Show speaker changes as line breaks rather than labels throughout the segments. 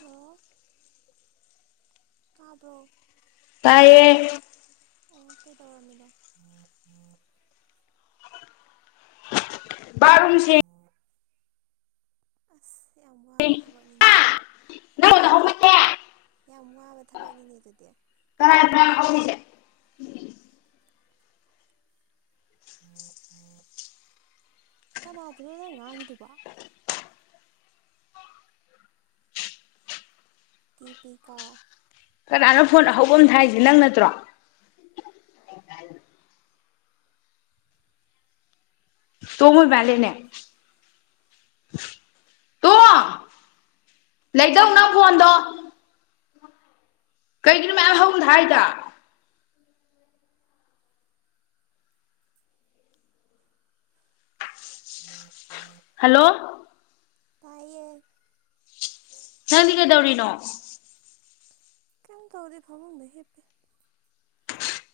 hello ꯇꯥꯕ꯭ꯔꯣ
ꯇꯥꯏꯌꯦ
ꯑꯣ ꯀꯩꯗꯧꯔꯥꯃꯤꯅꯣ
ꯕꯥꯔꯠ ꯔꯨꯝ ꯁꯦꯡ
ꯑꯁ ꯁꯤ ꯌꯥꯝ ꯋꯥꯕ ꯊꯕꯛꯅꯤꯅꯦ
[unintelligible]
ꯌꯥꯝ ꯋꯥꯕ ꯊꯕꯛꯅꯤꯅꯦ ꯑꯗꯨꯗꯤ
ꯀꯔꯥꯏꯗꯥ
ꯎꯝ ꯎꯝ ꯀꯅꯥꯗꯅꯣ ꯅꯪ ꯉꯥꯏꯉꯤꯗꯨꯕ ꯗꯤꯄꯤꯀꯥ
ꯀꯥꯟꯅ ꯐꯣꯟ ꯑꯍꯧꯕ ꯑꯃ ꯊꯥꯏꯁꯦ ꯅꯪ ꯅꯠꯇ꯭ꯔꯣ ꯇꯃꯣꯏ ꯃꯦꯂꯦꯅꯦ ꯂꯩꯗꯧ ꯅꯪ ꯐꯣꯟꯗꯣ ꯀꯩꯒꯤꯅꯣ ꯃꯌꯥꯝ ꯍꯧꯆ ꯊꯥꯏꯗꯣ ꯍꯜꯂꯣ
ꯇꯥꯏꯌ‌ꯦ
ꯅꯪꯗꯤ ꯀꯩꯗꯧꯔꯤꯅꯣ
ꯀꯝ ꯇꯧꯗꯤ ꯐꯥꯃ ꯍꯗ ꯍꯦꯠꯇꯦ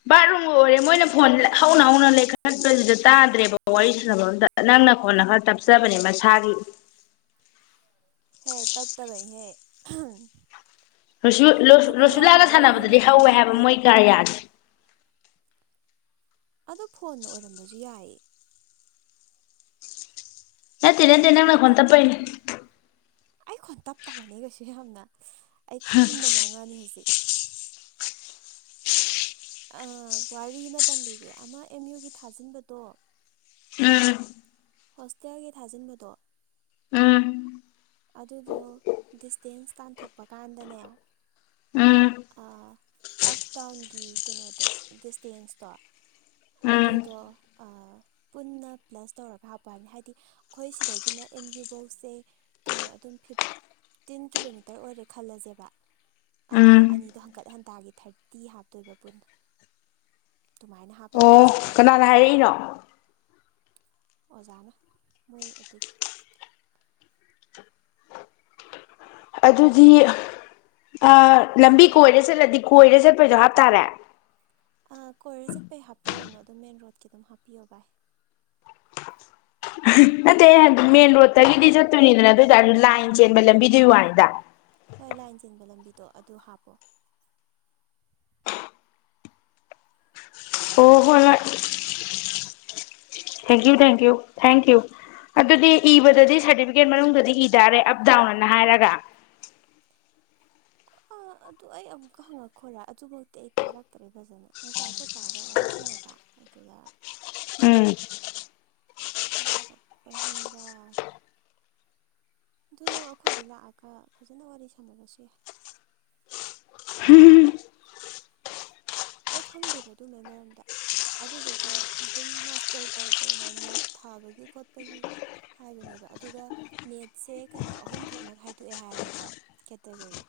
ꯕꯥꯠꯔꯨꯝꯒ ꯑꯣꯏꯔꯦ ꯃꯣꯏꯅ ꯐꯣꯟ ꯍꯧꯅ ꯍꯧꯅ ꯂꯩꯈꯠꯠꯄꯗꯨꯗ ꯇꯥꯗ꯭ꯔꯦꯕ ꯋꯥꯔꯤ ꯁꯥꯟꯅꯕ ꯑꯗ ꯅꯪꯅ ꯐꯣꯟꯅ ꯈꯔ ꯇꯞꯆꯕꯅꯦ ꯃꯁꯥꯒꯤ
ꯍꯦ ꯇꯞ ꯇꯕꯏ ꯍꯦ
ꯔꯨꯁꯨꯂꯥꯒ
ꯑꯃ
ꯁꯥꯟꯅꯕꯗꯗꯤ ꯍꯧꯋꯦ ꯍꯥꯏꯕ
ꯇꯝꯕꯤꯒꯦ
ꯃꯣꯏ ꯀꯥ ꯌꯥꯗꯦ
ꯑꯗꯣ ꯐꯣꯟꯅ ꯑꯣꯏꯔꯝꯕꯁꯨ ꯌꯥꯏ
ꯅꯠꯇ‌ꯦ ꯅꯠꯇꯦ ꯅꯪ ꯅꯈꫭꯟ ꯇꯞꯄꯩꯅꯤ
ꯑꯩꯈꯣꯟ ꯇꯞꯇꯕꯅꯤ ꯀꯩꯁꯨ ꯌꯥꯝꯅ ꯑꯩ ꯀꯟꯅ ꯉꯥꯡꯉꯛꯅꯤ ꯍꯧꯖꯤꯛ ꯋꯥꯔꯤ ꯑꯃ ꯇꯝꯕꯤꯒꯦ ꯑꯃ ꯑꯦꯝ ꯌꯨꯒꯤ ꯊꯥꯖꯤꯟꯕꯗꯣ
ꯎꯝ
ꯍꯣꯁꯇꯦꯜꯒꯤ ꯊꯥꯖꯤꯟꯕꯗꯣ
ꯎꯝ
ꯑꯗꯨꯗꯣ ꯗꯤꯁꯇꯦꯟꯁ ꯇꯥꯟꯊꯣꯛꯄ ꯀꯥꯟꯗꯅꯦ
ꯎꯝ
ꯑꯞ ꯗꯥꯎꯟꯒꯤ ꯀꯩꯅꯣꯗꯣ ꯗꯤꯁꯇꯦꯟꯁꯇꯣ
ꯎꯝ
ꯑꯗꯨꯗꯣ ꯄꯨꯟꯅ ꯄ꯭ꯂꯁ ꯇꯧꯔꯒ ꯍꯥꯞꯄ ꯍꯥꯏꯕꯅꯤ ꯍꯥꯏꯗꯤ ꯑꯩꯈꯣꯏ ꯁꯤꯗꯒꯤꯅ ꯑꯦꯝ ꯌꯨ ꯕꯧꯁꯦ ꯀꯩꯅꯣ ꯑꯗꯨꯝ ꯐꯤꯞꯇꯤꯟ ꯀꯤꯂꯣꯃꯤꯇꯔ ꯑꯣꯏꯔꯦ ꯈꯜꯂꯁꯦꯕ ꯑꯗꯨ
ꯎꯝ
ꯑꯅꯤꯗꯣ ꯍꯟꯀꯠ ꯍꯟꯇꯥꯒꯤ ꯊꯥꯔꯇꯤ ꯍꯥꯞꯇꯣꯏꯕ ꯄꯨꯟꯅ ꯑꯗꯨꯃꯥꯏꯅ ꯍꯥꯞ
ꯀꯅꯥꯅ ꯍꯥꯏꯔꯛꯏꯅꯣ
ꯑꯣꯖꯥꯅ ꯃꯣꯏ ꯑꯗꯨꯒꯤ
ꯑꯗꯨꯗꯤ ꯑꯥ ꯂꯝꯕꯤ ꯀꯣꯏꯔ ꯆꯠꯂꯗꯤ ꯀꯣꯏꯔ ꯆꯠꯄꯩꯁꯨ ꯍꯥꯞꯇꯥꯔꯦ
ꯀꯣꯏꯔ ꯆꯠꯄꯩ ꯍꯥꯞꯄꯤꯔꯨꯅꯨ ꯑꯗꯨꯝ ꯃꯦꯟ ꯔꯣꯗꯀꯤ ꯑꯗꯨꯝ ꯍꯥꯞꯄꯤꯌꯣ ꯚꯥꯏ
ꯅꯠꯇꯦ ꯃꯦꯟ ꯔꯣꯗꯇꯒꯤꯗꯤ ꯆꯠꯇꯣꯏꯅꯤꯗꯅ ꯑꯗꯨ ꯑꯣꯏ ꯂꯥꯏꯟ ꯆꯦꯟꯕ ꯂꯝꯕꯤꯗꯨꯏ ꯋꯥꯅꯤꯗ
ꯍꯣꯏ ꯂꯥꯏꯟ ꯆꯤꯟꯕ ꯂꯝꯕꯤꯗꯣ ꯑꯗꯨ ꯍꯥꯞꯄꯣ
ꯑꯣ ꯍꫭꯏ ꯍꫭꯏ ꯊꯦꯡꯀ꯭ꯌꯨ ꯊꯦꯡꯀ꯭ꯌꯨ ꯊꯦꯡꯀ꯭ꯌꯨ ꯑꯗꯨꯗꯤ ꯏꯕꯗꯗꯤ ꯁꯥꯔꯇꯤꯐꯤꯀꯦꯠ ꯃꯅꯨꯡꯗꯗꯤ ꯏꯗꯥꯔꯦ ꯑꯞ ꯗꯥꯎꯟ ꯑꯅ ꯍꯥꯏꯔꯒ
ꯑꯥ ꯑꯗꯨ ꯑꯩ ꯑꯃꯨꯛꯀ ꯍꯪꯉꯛꯈꫭꯔꯥ ꯑꯗꯨꯃꯛꯇꯤ ꯑꯩ ꯇꯥꯔꯛꯇ꯭ꯔꯦ ꯐꯖꯅ ꯉꯁꯥꯏ ꯑꯩꯈꯣꯏ ꯄꯥꯒ ꯋꯥꯔꯤꯁꯥꯅꯕ ꯑꯗꯨꯗ
ꯎꯝ
ꯇꯥꯔꯛꯄꯅꯤꯗ ꯑꯗꯨ ꯅꯪ ꯑꯩꯈꯣꯏꯗ ꯂꯥꯛꯑꯒ ꯐꯖꯅ ꯋꯥꯔꯤ ꯁꯥꯟꯅꯔꯁꯨ ꯌꯥꯏ ꯑꯩ ꯈꯪꯗꯦꯕ ꯑꯗꯨꯃꯥꯏ ꯃꯔꯝꯗ ꯑꯗꯨꯗꯨꯒ ꯑꯗꯨꯝ ꯃꯥꯁꯇꯔ ꯇꯧ ꯇꯧꯅ ꯅꯦꯠ ꯊꯥꯕꯒꯤ ꯈꯣꯠꯄꯒꯤ ꯍꯥꯏꯕꯅꯦꯕ ꯑꯗꯨꯒ ꯅꯦꯠꯁꯦ ꯀꯩꯅꯣ ꯑꯍꯨꯝ ꯊꯣꯛꯅ ꯈꯥꯏꯗꯣꯛꯑꯦ ꯍꯥꯏꯕꯀꯣ ꯀꯦꯇꯒꯣꯔꯤ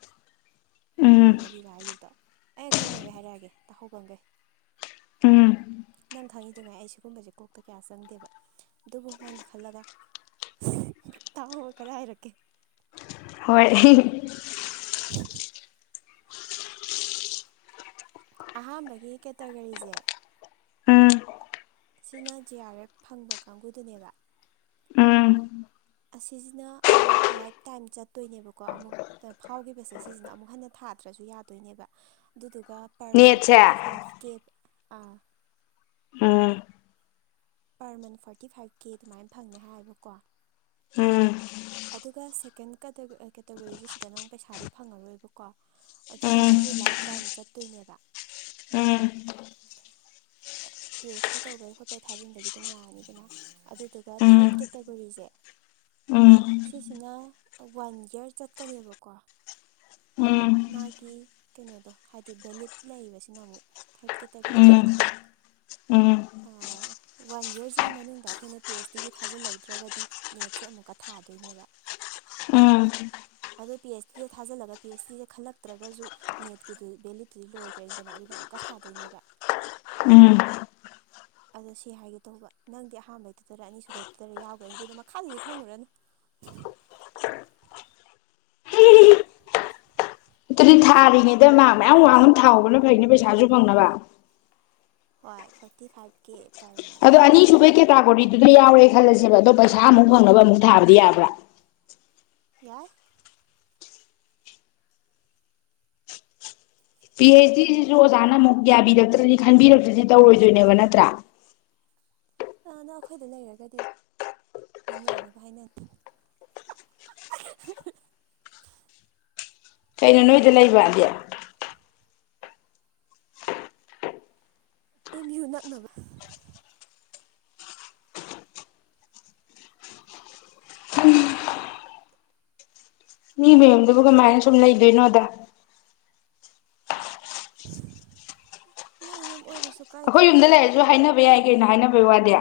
ꯑꯍꯨꯝꯅ
ꯎꯝ
ꯃꯔꯤꯔꯣ ꯍꯥꯏꯈꯤꯕꯗꯣ ꯑꯩ ꯈꯪꯕꯒꯦ ꯍꯥꯏꯔꯛꯑꯒꯦ ꯇꯥꯍꯨꯒꯪꯒꯦ
ꯎꯝ
ꯅꯪ ꯈꯪꯉꯤꯗꯨ ꯉꯥꯏ ꯑꯩ ꯁꯤꯒꯨꯝꯕꯁꯦ ꯀꯣꯛꯇ ꯀꯌꯥ ꯆꯪꯗꯦꯕ ꯑꯗꯨꯕꯨ ꯅꯪꯒꯤ ꯈꯜꯂꯒ ꯇꯥꯎꯍꯕ ꯀꯗꯥ ꯍꯥꯏꯔꯛꯀꯦ
ꯍꯣꯏ
[inaudible] ꯑꯍꯥꯟꯕꯒꯤ ꯀꯦꯇꯒꯣꯔꯤꯁꯦ
ꯎꯝ
ꯁꯤꯅ ꯖꯦ ꯑꯥꯔ ꯑꯦꯐ ꯐꯪꯕ ꯀꯥꯡꯕꯨꯗꯨꯅꯦꯕ
ꯎꯝ
ꯑꯁꯤꯁꯤꯅ ꯑꯃꯨꯛ ꯂꯥꯏꯞ ꯇꯥꯏꯝ ꯆꯠꯇꯣꯏꯅꯦꯕꯀꯣ ꯑꯃꯨꯛ ꯐꯥꯎꯈꯤꯕꯁꯦ ꯁꯤꯁꯤꯅ ꯑꯃꯨꯛ ꯍꯟꯅ ꯊꯥꯗ꯭ꯔꯁꯨ ꯌꯥꯗꯣꯏꯅꯦꯕ ꯑꯗꯨꯗꯨꯒ ꯑꯗꯨꯒ ꯄꯔ ꯃꯟ
ꯅꯦꯠꯁꯦ
ꯐꯣꯔꯇꯤ ꯐꯥꯏꯚ ꯀꯦꯞ
ꯎꯝ
ꯄꯔ ꯃꯟ ꯐꯣꯔꯇꯤ ꯐꯥꯏꯚ ꯀꯦ ꯑꯗꯨꯃꯥꯏꯅ ꯐꯪꯅꯤ ꯍꯥꯏꯌꯦꯕꯀꯣ
ꯎꯝ
ꯑꯗꯨꯒ ꯁꯦꯀꯦꯟ ꯀꯦꯇꯒꯣꯔꯤꯁ ꯁꯤꯗꯅ ꯑꯃꯨꯛ ꯄꯩꯁꯥꯗꯤ ꯐꯪꯉꯔꯣꯏꯕꯀꯣ ꯑꯗꯨꯒ
ꯎꯝ
ꯁꯤꯁꯨ ꯂꯥꯏꯞ ꯇꯥꯏꯝ ꯆꯠꯇꯣꯏꯅꯦꯕ
ꯎꯝ
ꯄꯤ ꯑꯩꯆ ꯗꯤ ꯇꯧꯕꯩ ꯈꯣꯠꯄꯩ ꯊꯥꯖꯤꯟꯕꯒꯤ ꯑꯗꯨꯝ ꯌꯥꯔꯅꯤꯗꯅ ꯑꯗꯨꯗꯨꯒ ꯊꯔꯠ
ꯎꯝ
ꯀꯦꯇꯥꯒꯣꯔꯤꯁꯦ
ꯎꯝ
ꯁꯤꯁꯤꯅ ꯋꯥꯟ ꯌꯔ ꯆꯠꯀꯅꯦꯕꯀꯣ
ꯎꯝ
ꯃꯥꯒꯤ ꯀꯩꯅꯣꯗꯣ ꯍꯥꯏꯗꯤ ꯚꯦꯂꯤꯠ ꯂꯩꯕꯁꯤꯅ ꯑꯃꯨꯛ ꯊꯥꯔꯠ ꯀꯦꯇꯥꯒꯣꯔꯤꯁꯤꯅ
ꯎꯝ ꯎꯝ
ꯋꯥꯟ ꯌꯔꯁꯤꯒꯤ ꯃꯅꯨꯡꯗ ꯑꯩꯈꯣꯏꯅ ꯄꯤ ꯑꯩꯩꯆ ꯗꯤꯒꯤ ꯊꯥꯖꯤꯜꯍꯧꯗ꯭ꯔꯒꯗꯤ ꯅꯦꯠꯁꯦ ꯑꯃꯨꯛꯀ ꯊꯥꯗꯣꯏꯅꯦꯕ
ꯎꯝ
ꯑꯗꯣ ꯄꯤ ꯑꯩꯁ ꯗꯤꯗ ꯊꯥꯖꯤꯜꯂꯒ ꯄꯤ ꯑꯩꯁ ꯗꯤꯗ ꯈꯜꯂꯛꯇ꯭ꯔꯒꯁꯨ ꯅꯦꯠꯀꯤꯗꯨ ꯚꯦꯂꯨꯠꯇꯨꯗꯤ ꯂꯣꯏꯈ꯭ꯔꯅꯗꯅ ꯑꯗꯨꯅ ꯑꯃꯨꯛꯀ ꯊꯥꯗꯣꯏꯅꯦꯕ
ꯎꯝ
ꯑꯗꯣ ꯁꯤ ꯍꯥꯏꯒꯦ ꯇꯧꯕ ꯅꯪꯗꯤ ꯑꯍꯥꯟꯕꯩꯗꯨꯗꯔ ꯑꯅꯤꯁꯨꯕꯩꯗꯨꯗꯔ ꯌꯥꯎꯈ꯭ꯔꯅꯤ ꯑꯗꯨꯗ ꯃꯈꯥꯗꯗꯤ ꯈꯪꯉꯨꯔꯅꯨ
ꯑꯗꯨꯗꯤ ꯊꯥꯔꯤꯉꯩꯗ ꯃꯥ ꯃꯌꯥꯝ ꯋꯥꯡꯅ ꯊꯥꯎꯍꯧꯕꯅ ꯐꯩꯅꯦ ꯄꯩꯁꯥꯁꯨ ꯐꯪꯅꯕ
ꯍꯣꯏ ꯐꯣꯔꯇꯤ ꯐꯥꯏꯚꯀꯤ
ꯑꯗ ꯑꯅꯤꯁꯨꯨꯕꯦꯛ ꯀꯦ ꯇꯥꯒꯣ ꯋꯥꯔꯤ ꯑꯗꯨꯗ ꯌꯥꯎꯔꯦ ꯈꯜꯂꯁꯦꯕ ꯑꯗꯣ ꯄꯩꯁꯥ ꯑꯃꯨꯛ ꯐꯪꯅꯕ ꯑꯃꯨꯛ ꯊꯥꯕꯗꯤ ꯌꯥꯕ꯭ꯔꯥ
[unintelligible]
ꯄꯤ ꯑꯩꯩꯆ ꯗꯤꯁꯤꯁꯨ ꯑꯣꯖꯥꯅ ꯑꯃꯨꯛ ꯌꯥꯕꯤꯔꯛꯇ꯭ꯔꯗꯤ ꯈꯟꯕꯤꯔꯛꯇ꯭ꯔꯗꯤ ꯇꯧꯔꯣꯏꯗꯣꯏꯅꯦꯕ ꯅꯠꯇ꯭ꯔꯥ
ꯅꯪ ꯑꯩꯈꯣꯏꯗ ꯂꯩꯔꯒꯗꯤ ꯑꯗꯨꯝ ꯌꯥꯅꯕ ꯍꯥꯏꯅ
ꯀꯩꯅꯣ ꯅꯣꯏꯗ ꯂꯩꯕꯗꯤ
ꯑꯦꯝ ꯌꯨ ꯅꯛꯅꯕ
ꯃꯤ ꯃꯌꯨꯝꯗꯨꯕꯨ ꯀꯃꯥꯏꯅ ꯁꯨꯝ ꯂꯩꯗꯣꯏꯅꯣꯗ
ꯅꯪ ꯌꯨꯝ ꯑꯣꯏꯔꯁꯨ
ꯑꯩꯈꯣꯏ
ꯀꯥꯏꯗꯦꯗ
ꯌꯨꯝꯗ ꯂꯩꯔꯁꯨ ꯍꯥꯏꯅꯕ ꯌꯥꯏ ꯑꯩꯅ ꯍꯥꯏꯅꯕꯒꯤ ꯋꯥꯗꯦ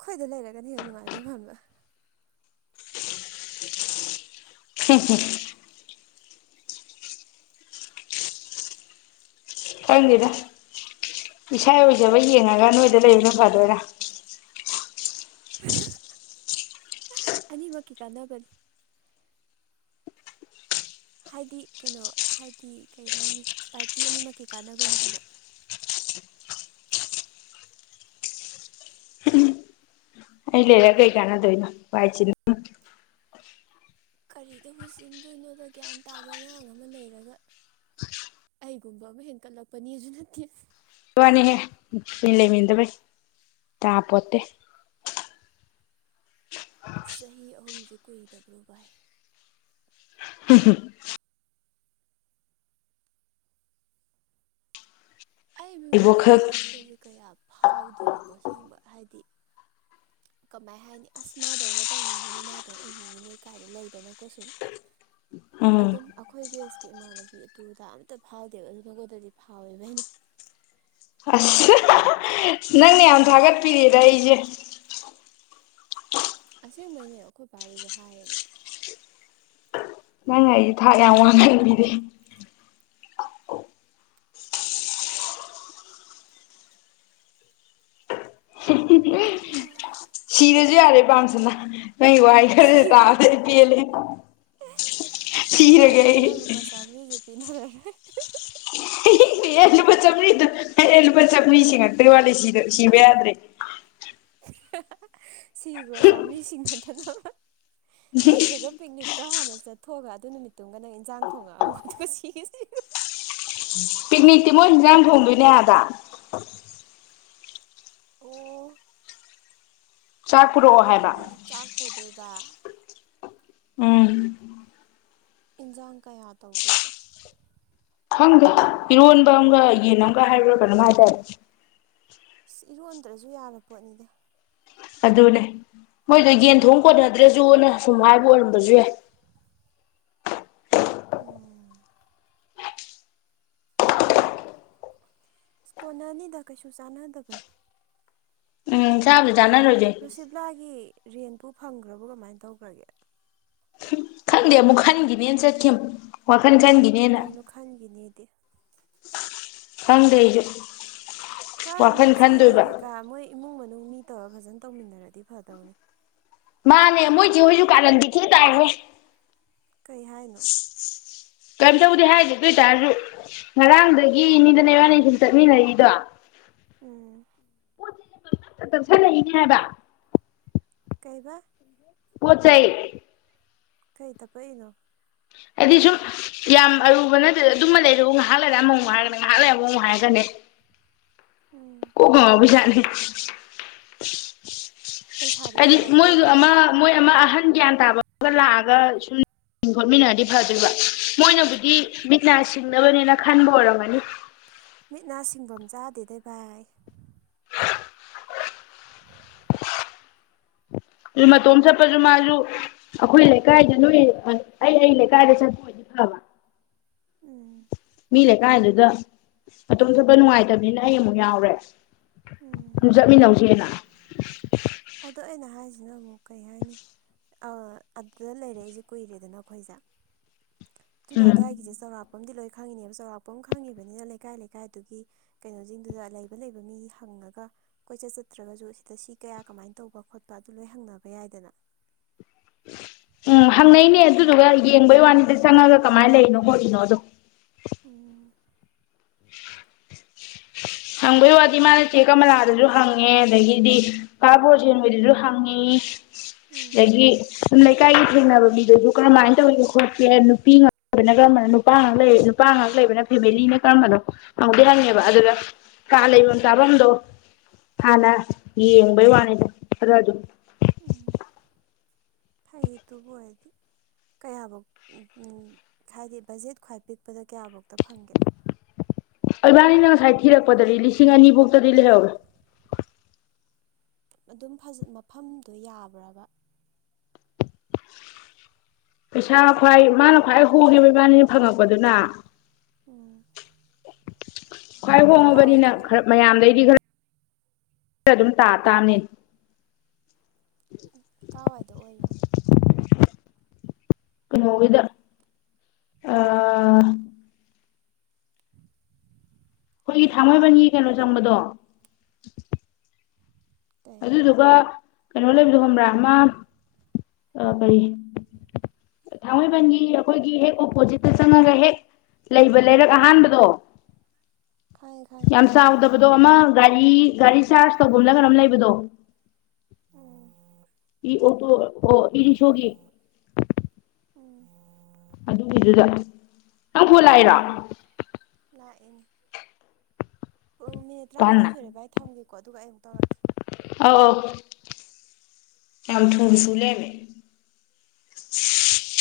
ꯈꯣꯏꯗ ꯂꯩꯔꯒꯅ ꯌꯥꯝ ꯅꯨꯡꯉꯥꯏꯗꯧ ꯍꯕ
[unintelligible] ꯈꯪꯗꯦꯗ ꯏꯁꯥ ꯑꯣꯏꯖꯕ ꯌꯦꯡꯉꯒ ꯅꯣꯏꯗ ꯂꯩꯕꯅ ꯐꯗꯣꯏꯔꯥ
ꯑꯅꯤꯃꯛꯀꯤ ꯀꯥꯟꯅꯕꯅꯦ ꯍꯥꯏꯗꯤ ꯀꯩꯅꯣ ꯍꯥꯏꯗꯤ ꯀꯩ ꯍꯥꯏꯅꯤ ꯄꯥꯔꯇꯤ ꯑꯅꯤꯃꯛꯀꯤ ꯀꯥꯟꯅꯕꯅꯤ ꯍꯥꯏꯕ
ꯑꯩ ꯂꯩꯔ ꯀꯩ ꯀꯥꯟꯅꯗꯣꯏꯅꯣ ꯋꯥꯏ ꯆꯤꯅꯝꯅꯤ
ꯀꯔꯤꯗꯕꯨ ꯆꯤꯟꯗꯣꯏꯅꯣꯗ ꯒ꯭ꯌꯥꯟ ꯇꯥꯕ ꯑꯉꯥꯡ ꯑꯃ ꯂꯩꯔꯒ ꯑꯩꯒꯨꯝꯕ ꯑꯃ ꯍꯦꯟꯀꯠꯂꯛꯄꯅꯤꯁꯨ ꯅꯠꯇꯦ
ꯄꯅꯤ ꯍꯦ ꯄ ꯂꯩ ꯃꯤꯗꯕꯩ ꯇ ꯄꯣꯠꯇ
ꯆꯍꯤ ꯑꯍꯨꯝꯁꯨ ꯀꯨꯏꯗꯕ꯭ꯔꯣꯏ
ꯍꯝ
ꯑꯩ ꯃꯤꯉꯣꯟꯗ
ꯏꯕꯣꯛꯈꯛ
ꯀꯜꯂꯛꯄꯁꯦ ꯀꯌꯥ ꯐꯥꯎꯗꯦꯕꯀꯣ ꯁꯦꯡꯕ ꯍꯥꯏꯗꯤ ꯀꯃꯥꯏ ꯍꯥꯏꯅꯤ ꯑꯁ ꯃꯥꯗꯧꯅ ꯇꯧꯅꯤꯡꯉꯤꯅꯦ ꯃꯥꯗꯧ ꯑꯣꯏꯅꯤꯡꯉꯤꯅꯦ ꯀꯥꯏꯅ ꯂꯩꯗꯅꯀꯣ ꯁꯨꯝ
ꯎꯝ
ꯑꯗꯨꯝ ꯑꯩꯈꯣꯏ ꯏꯃꯥꯟꯅꯕꯤ ꯑꯗꯨꯗ ꯑꯃꯝꯇ ꯐꯥꯎꯗꯦꯕ ꯑꯗꯨ ꯅꯪꯉꯣꯟꯗꯗꯤ ꯐꯥꯎꯋꯦꯕ ꯑꯩꯅ
ꯅꯪꯅ ꯌꯥꯝ ꯊꯥꯒꯠꯄꯤꯔꯦꯗ ꯑꯩꯁꯦ
ꯑꯁꯦꯡꯕꯩꯅꯦ ꯑꯩꯈꯣꯏ ꯄꯥꯗꯨꯁꯨ ꯍꯥꯏꯔꯅꯦ
ꯅꯪ ꯑꯩ ꯊꯥꯛ ꯌꯥꯝ ꯋꯥꯡꯊꯟꯕꯤꯗꯦ
[unintelligible]
ꯁꯤꯔꯁꯨ ꯌꯥꯔꯦ ꯄꯥꯝꯁꯤꯅ ꯅꯪ ꯋꯥꯏ ꯈꯔꯁꯦ
ꯁꯤꯈ꯭ꯔꯣ
ꯇꯥꯗ ꯄꯦꯂꯦ ꯑꯩ
ꯁꯤꯈ꯭ꯔꯣ
ꯁꯤꯔꯒꯦ
ꯑꯗꯨꯗꯤ ꯅꯪ ꯂꯨꯄꯥ ꯆꯥꯝꯃꯔꯤꯁꯨ ꯄꯤꯅꯔꯔꯣꯏ
ꯑꯦ ꯂꯨꯄꯥ ꯆꯥꯝꯔꯤꯗꯣ ꯑꯦ ꯂꯨꯄꯥ ꯆꯥꯝꯔꯤ ꯁꯦꯝꯉꯛꯇꯒꯤ ꯋꯥꯂꯦ ꯁꯤꯗ ꯁꯤꯕ ꯌꯥꯗ꯭ꯔꯦ
[unintelligible] ꯁꯤꯈ꯭ꯔꯣ ꯆꯥꯝꯔꯤꯁꯤꯡꯒ꯭ꯔ [unintelligible] [unintelligible] ꯇꯣ ꯍꯥꯟꯅ ꯆꯠꯊꯣꯛꯑꯒ ꯑꯗꯨ ꯅꯨꯃꯤꯠꯇꯨꯡꯒ ꯅꯪ ꯏꯟꯖꯥꯡ ꯊꯣꯡꯉꯛꯑꯝꯒꯣ ꯑꯗꯨꯒ ꯁꯤꯁ
ꯄꯤꯛꯅꯤꯛꯇꯤ ꯃꯣꯏ ꯍꯟꯖꯥꯡ ꯊꯣꯡꯕꯤꯅꯦ ꯑꯗ
ꯑꯣ
ꯆꯥꯛ ꯄꯨꯔꯛꯑꯣ ꯍꯥꯏꯕ
ꯑꯗꯨꯗꯤ ꯆꯥꯛꯄꯣꯗꯣꯏꯕ [unintelligible]
ꯑꯣ
ꯏꯟꯁꯥꯡ ꯀꯌꯥ ꯇꯧꯗꯣꯏꯕ
ꯈꯪꯗ꯭ꯔꯦ ꯏꯔꯣꯟꯕ ꯑꯃꯒ ꯌꯦꯟ ꯑꯃꯒ ꯍꯥꯏꯔꯨꯔꯒ ꯑꯗꯨꯝ ꯍꯥꯏꯇꯥꯔꯦ
ꯁ ꯏꯔꯣꯟꯗ꯭ꯔꯁꯨ ꯌꯥꯔꯕ ꯄꯣꯠꯅꯤꯗ
ꯑꯗꯨꯅꯦ ꯃꯣꯏꯗꯣ ꯌꯦꯟ ꯊꯣꯡ ꯀꯣꯟꯅꯗ꯭ꯔꯁꯨꯅ ꯁꯨꯝ ꯍꯥꯏꯕ ꯑꯣꯏꯔꯝꯕꯁꯨ ꯌꯥꯏ
ꯎꯝ ꯁꯀꯣꯟꯅꯅꯤꯗ ꯀꯩꯁꯨ ꯆꯥꯟꯅꯗꯕꯅꯤ
ꯎꯝ ꯆꯥ
ꯔꯨꯁꯤꯕ ꯂꯒꯤ ꯔꯦꯟꯄꯨ ꯐꯪꯈ꯭ꯔꯕꯣ ꯀꯃꯥꯏꯅ ꯇꯧꯈ꯭ꯔꯒꯦ
ꯈꯪꯗꯦ ꯑꯃꯨꯛ ꯈꯟꯒꯤꯅꯦꯅ ꯆꯠꯈꯤ ꯍ
ꯀꯩꯅꯣ ꯈꯟꯈꯤꯅꯦꯗꯤ
ꯍꯪꯗ ꯍꯥꯏꯁꯨ
ꯃꯥꯗꯨꯣ ꯃꯆꯤ ꯑꯣꯏ ꯀꯩꯀꯥ ꯃꯣꯏ ꯏꯃꯨꯡ ꯃꯅꯨꯡ ꯃꯤ ꯇꯧꯔ ꯐꯖꯅ ꯇꯧꯃꯤꯟꯅꯔꯗꯤ ꯐꯗꯧꯅꯤ
ꯃꯥꯅꯦ ꯃꯣꯏꯁꯦ ꯍꫭꯏꯖꯨ ꯀꯥꯔꯟꯗꯤ ꯊꯤ ꯇꯥꯍ‌ꯦ
ꯀꯩ ꯍꯥꯏꯅꯣ
ꯀꯔꯤꯝ ꯇꯧꯗꯦ ꯍꯥꯏꯗꯤꯦ ꯑꯗꯨ ꯑꯣꯏꯇꯥꯔꯁꯨ ꯉꯔꯥꯡꯗꯒꯤꯅꯤꯗꯅꯦ ꯋꯥꯅꯤ ꯁꯨꯝ ꯆꯠꯃꯤꯟꯅꯔꯤꯗꯣ
ꯎꯝ
ꯄꯣꯠ ꯆꯩꯖ‌‌ꯦ ꯄꯪꯇꯞ ꯇꯥ ꯇꯞꯁꯟꯂꯛꯏꯅꯦ ꯍꯥꯏꯕ
ꯀꯩꯕ
ꯄꯣꯠ ꯆꯩꯥꯏ
ꯀꯩ ꯇꯄꯛꯏꯅꯣ
ꯍꯥꯏꯗꯤ ꯁꯨꯝ ꯌꯥꯝ ꯑꯔꯨꯕ ꯅꯠꯇ꯭ꯔ ꯑꯗꯨꯃ ꯂꯩꯔꯨ ꯉꯥꯏꯍꯥꯛ ꯂꯩꯔ ꯑꯃꯃꯨꯛ ꯍꯥꯏꯔꯒꯅꯦ ꯉꯥꯏꯍꯥꯛ ꯂꯩ ꯑꯃꯃꯨꯛ ꯍꯥꯏꯔꯒꯅꯦ
ꯎꯝ
ꯀꯣꯀꯥ ꯉꯥꯏꯕꯤ ꯖꯥꯠꯅꯤꯍ
ꯄꯩꯁꯥꯗꯤ
ꯍꯥꯏꯗꯤ
ꯊꯥꯔꯛꯄ꯭ꯔꯥ
ꯃꯣꯏꯗ
ꯑꯗꯨꯝ
ꯑꯃ ꯃꯣꯏ ꯑꯃ ꯑꯍꯟ ꯒ꯭ꯌꯥꯟ ꯇꯥꯕ ꯑꯃꯒ ꯂꯥꯛꯑꯒ ꯁꯨꯝ ꯈꯣꯠꯃꯤꯟꯅꯔꯗꯤ ꯐꯗ꯭ꯔꯤꯕ ꯃꯣꯏꯅꯕꯨꯗꯤ
ꯍꯣꯏ
ꯃꯤꯠꯅꯥꯁꯤ ꯕꯅꯤꯅ ꯈꯟꯕ ꯑꯣꯏꯔꯣ ꯃꯥꯅꯤ
ꯃꯤꯠ ꯅꯥ ꯁꯤꯡꯐꯝ ꯆꯥꯗꯦꯗꯥ ꯚꯥꯏ
ꯑꯗꯨ ꯃꯇꯣꯝ ꯆꯠꯄꯁꯨ ꯃꯥꯁꯨ ꯑꯩꯈꯣꯏ ꯂꯩꯀꯥꯏꯗ ꯅꯣꯏ ꯑꯩ ꯑꯩ ꯂꯩꯀꯥꯏꯗ ꯆꯠꯄ ꯑꫭꯏꯗꯤ ꯐꯕ
ꯎꯝ
ꯃꯤ ꯂꯩꯀꯥꯏꯗꯨꯗ ꯃꯇꫭꯝ ꯆꯠꯄ ꯅꯨꯡꯉꯥꯏꯇꯕꯅꯤꯅ ꯑꯩ ꯑꯃꯨꯛ ꯌꯥꯎꯔꯦ
ꯎꯝ
ꯑꯗꯨꯝ ꯆꯠꯃꯤꯟꯅꯧꯁꯤꯅ [inaudible]
ꯑꯗꯣ ꯑꯩꯅꯍꯥꯏ ꯏꯕꯨ ꯀꯩ ꯍꯥꯏꯅꯤ ꯑꯗꯨꯗ ꯂꯩꯔꯦꯏꯁꯦ ꯀꯨꯏꯔꯦꯗꯅ ꯑꯩꯈꯣꯏꯁꯦ ꯑꯗꯨꯅ
ꯎꯝ
ꯑꯗꯨꯋꯥꯏꯒꯤꯁꯦ ꯆꯥꯎꯧꯔꯥꯛꯄ ꯥꯈꯪꯗꯤ ꯂꯣꯏ ꯈꯪꯉꯤꯅꯦꯕ ꯆꯥꯎꯔꯥꯛꯄ ꯑꯃ ꯈꯪꯉꯤꯕꯅꯤꯅ ꯂꯩꯀꯥꯏ ꯂꯩꯀꯥꯏꯗꯨꯒꯤ ꯀꯩꯅꯣꯁꯤꯡꯗꯨꯗ ꯂꯩꯕ ꯂꯩꯕ ꯃꯤ ꯍꯪꯉꯒ ꯀꯣꯏꯆꯠ ꯆꯠꯇ꯭ꯔꯒꯁꯨ ꯁꯤꯗ ꯁꯤ ꯀꯌꯥ ꯀꯃꯥꯏꯅ ꯇꯧꯕ ꯈꯣꯠꯄ ꯑꯗꯨ ꯂꯣꯏ ꯍꯪꯅꯕ ꯌꯥꯏꯗꯅ
ꯎꯝ ꯍꯪꯅꯩꯅꯦ ꯑꯗꯨꯗꯨꯒ ꯌꯦꯡꯕꯩ ꯋꯥꯅꯤꯗ ꯆꯪꯉꯒ ꯀꯃꯥꯏꯅ ꯂꯩꯔꯤꯅꯣ ꯈꫭꯠꯂꯤꯅꯣꯗꯣ
ꯎ
[unintelligible] ꯍꯪꯕꯒꯤ ꯋꯥꯗꯤ ꯃꯥꯅ ꯆꯦꯛ ꯀꯃꯂꯥꯗꯁꯨ ꯍꯪꯉꯦ ꯑꯗꯒꯤꯗꯤ ꯀꯥꯕꯣꯔ ꯆꯦꯟꯕꯗꯁꯨ ꯍꯪꯉꯤ
ꯎꯝ
ꯂꯗꯒꯤ ꯂꯩꯀꯥꯏꯒꯤ ꯊꯦꯡꯅꯕ ꯃꯤꯗꯨꯁꯨ ꯀꯔꯝꯍꯥꯏꯅ ꯇꯧꯒꯦ ꯈꯣꯠꯀꯦ ꯅꯨꯄꯤ ꯉꯥꯛ ꯂꯩꯕꯅ ꯀꯔꯝꯕꯅꯣ ꯅꯨꯄꯥ ꯉꯥꯛ ꯂꯩ ꯅꯨꯄꯥ ꯉꯍꯥꯛ ꯂꯩꯕꯅ ꯐꯦꯃꯤꯂꯤꯅ ꯀꯔꯝꯕꯅꯣ ꯉꯪꯍꯧꯗꯗꯤ ꯍꯪꯉꯦꯕ ꯑꯗꯨꯒ ꯀꯥ ꯂꯩꯐꯝ ꯆꯥꯐꯝꯗꯣ ꯍꯥꯟꯅ ꯌꯦꯡꯕꯩ ꯋꯥꯅꯤꯗ ꯈꯔ ꯑꯗꯨꯝ
ꯎꯝ ꯐꯩ ꯇꯕꯨ ꯑꯣꯏꯔꯗꯤ ꯀꯌꯥꯐꯧ ꯍꯥꯏꯗꯤ ꯕꯖꯦꯠ ꯈ꯭ꯋꯥꯏ ꯄꯤꯛꯄꯗ ꯀꯌꯥꯐꯧꯗ ꯐꯪꯒꯦ
ꯏꯕꯥꯅꯤꯅ ꯉꯁꯥꯏ ꯊꯤꯔꯛꯄꯗꯗꯤ ꯂꯤꯁꯤꯡ ꯑꯅꯤ ꯐꯧꯇꯗꯤ ꯂꯩꯍꯧꯒꯦ
ꯑꯗꯨꯝ ꯃꯐꯝꯗꯣ ꯌꯥꯕ꯭ꯔꯕ
ꯄꯩꯁꯥ ꯈ꯭ꯋꯥꯏ ꯃꯥꯅ ꯈ꯭ꯋꯥꯏ ꯍꯨꯈꯤꯕꯕ ꯏꯃꯥꯅꯤꯅ ꯐꯪꯉꯛꯄꯗꯨꯅ
ꯎꯝ
ꯈ꯭ꯋꯥꯏ ꯍꯣꯡꯉꯕꯅꯤꯅ
ꯀꯥꯏꯋꯥꯏꯗꯅꯣ
ꯈꯔ ꯃꯌꯥꯝꯗꯩꯗꯤ ꯈꯔ ꯁꯤ ꯑꯗꯨꯝ ꯇꯥ ꯇꯥꯅꯤ
ꯀꯥꯏꯋꯥꯏꯗꯣ
ꯅꯣꯋꯗ ꯑ ꯑꯩꯈꯣꯏꯒꯤ ꯊꯥꯡꯃꯩꯕꯟꯒꯤ ꯀꯩꯅꯣ ꯆꯪꯕꯗꯣ
ꯀꯩ
ꯑꯗꯨꯗꯨꯕ ꯀꯩꯅꯣ ꯂꯩꯕꯗꯣ ꯈꯣꯕ꯭ꯔꯥ ꯑꯃ ꯀꯔꯤ ꯊꯥꯡꯃꯩꯕꯟꯒꯤ ꯑꯩꯈꯣꯏꯒꯤ ꯍꯦꯛ ꯑꯣꯄꯣꯖꯤꯠꯇ ꯆꯪꯉꯒ ꯍꯦꯛ ꯂꯩꯕ ꯂꯩꯔꯛ ꯑꯍꯥꯟꯕꯗꯣ
ꯈꯪꯉꯦ ꯈꯪꯉꯦ
ꯌꯥꯝ ꯆꯥꯎꯗꯕꯗꯣ ꯑꯃ ꯒꯥꯔꯤ ꯒꯥꯔꯤ ꯆꯥꯔꯖ ꯇꯧꯕꯒ ꯑꯃꯅ ꯀꯔꯣꯝ ꯂꯩꯕꯗꯣ
ꯎꯝ
ꯏ ꯑꯣ ꯇꯣ ꯑꯣ ꯏꯂꯤꯁ ꯍꯒꯤ
ꯎꯝ
ꯑꯗꯨꯒꯤꯗꯨꯗ ꯅꯪ ꯐꯣꯂꯏꯔꯣ
ꯏꯨꯡ ꯃꯤꯅꯤꯠ
ꯀꯟꯅ
ꯇꯔꯥꯃꯥꯊꯣꯏ ꯁꯨꯔꯦ ꯚꯥꯏ ꯊꯝꯒꯦꯀꯣ ꯑꯗꯨꯒ ꯑꯩꯨꯛ ꯇꯧꯔꯛꯀꯦ
ꯑꯝ ꯊꯨꯝꯁꯨꯨꯂꯦꯕ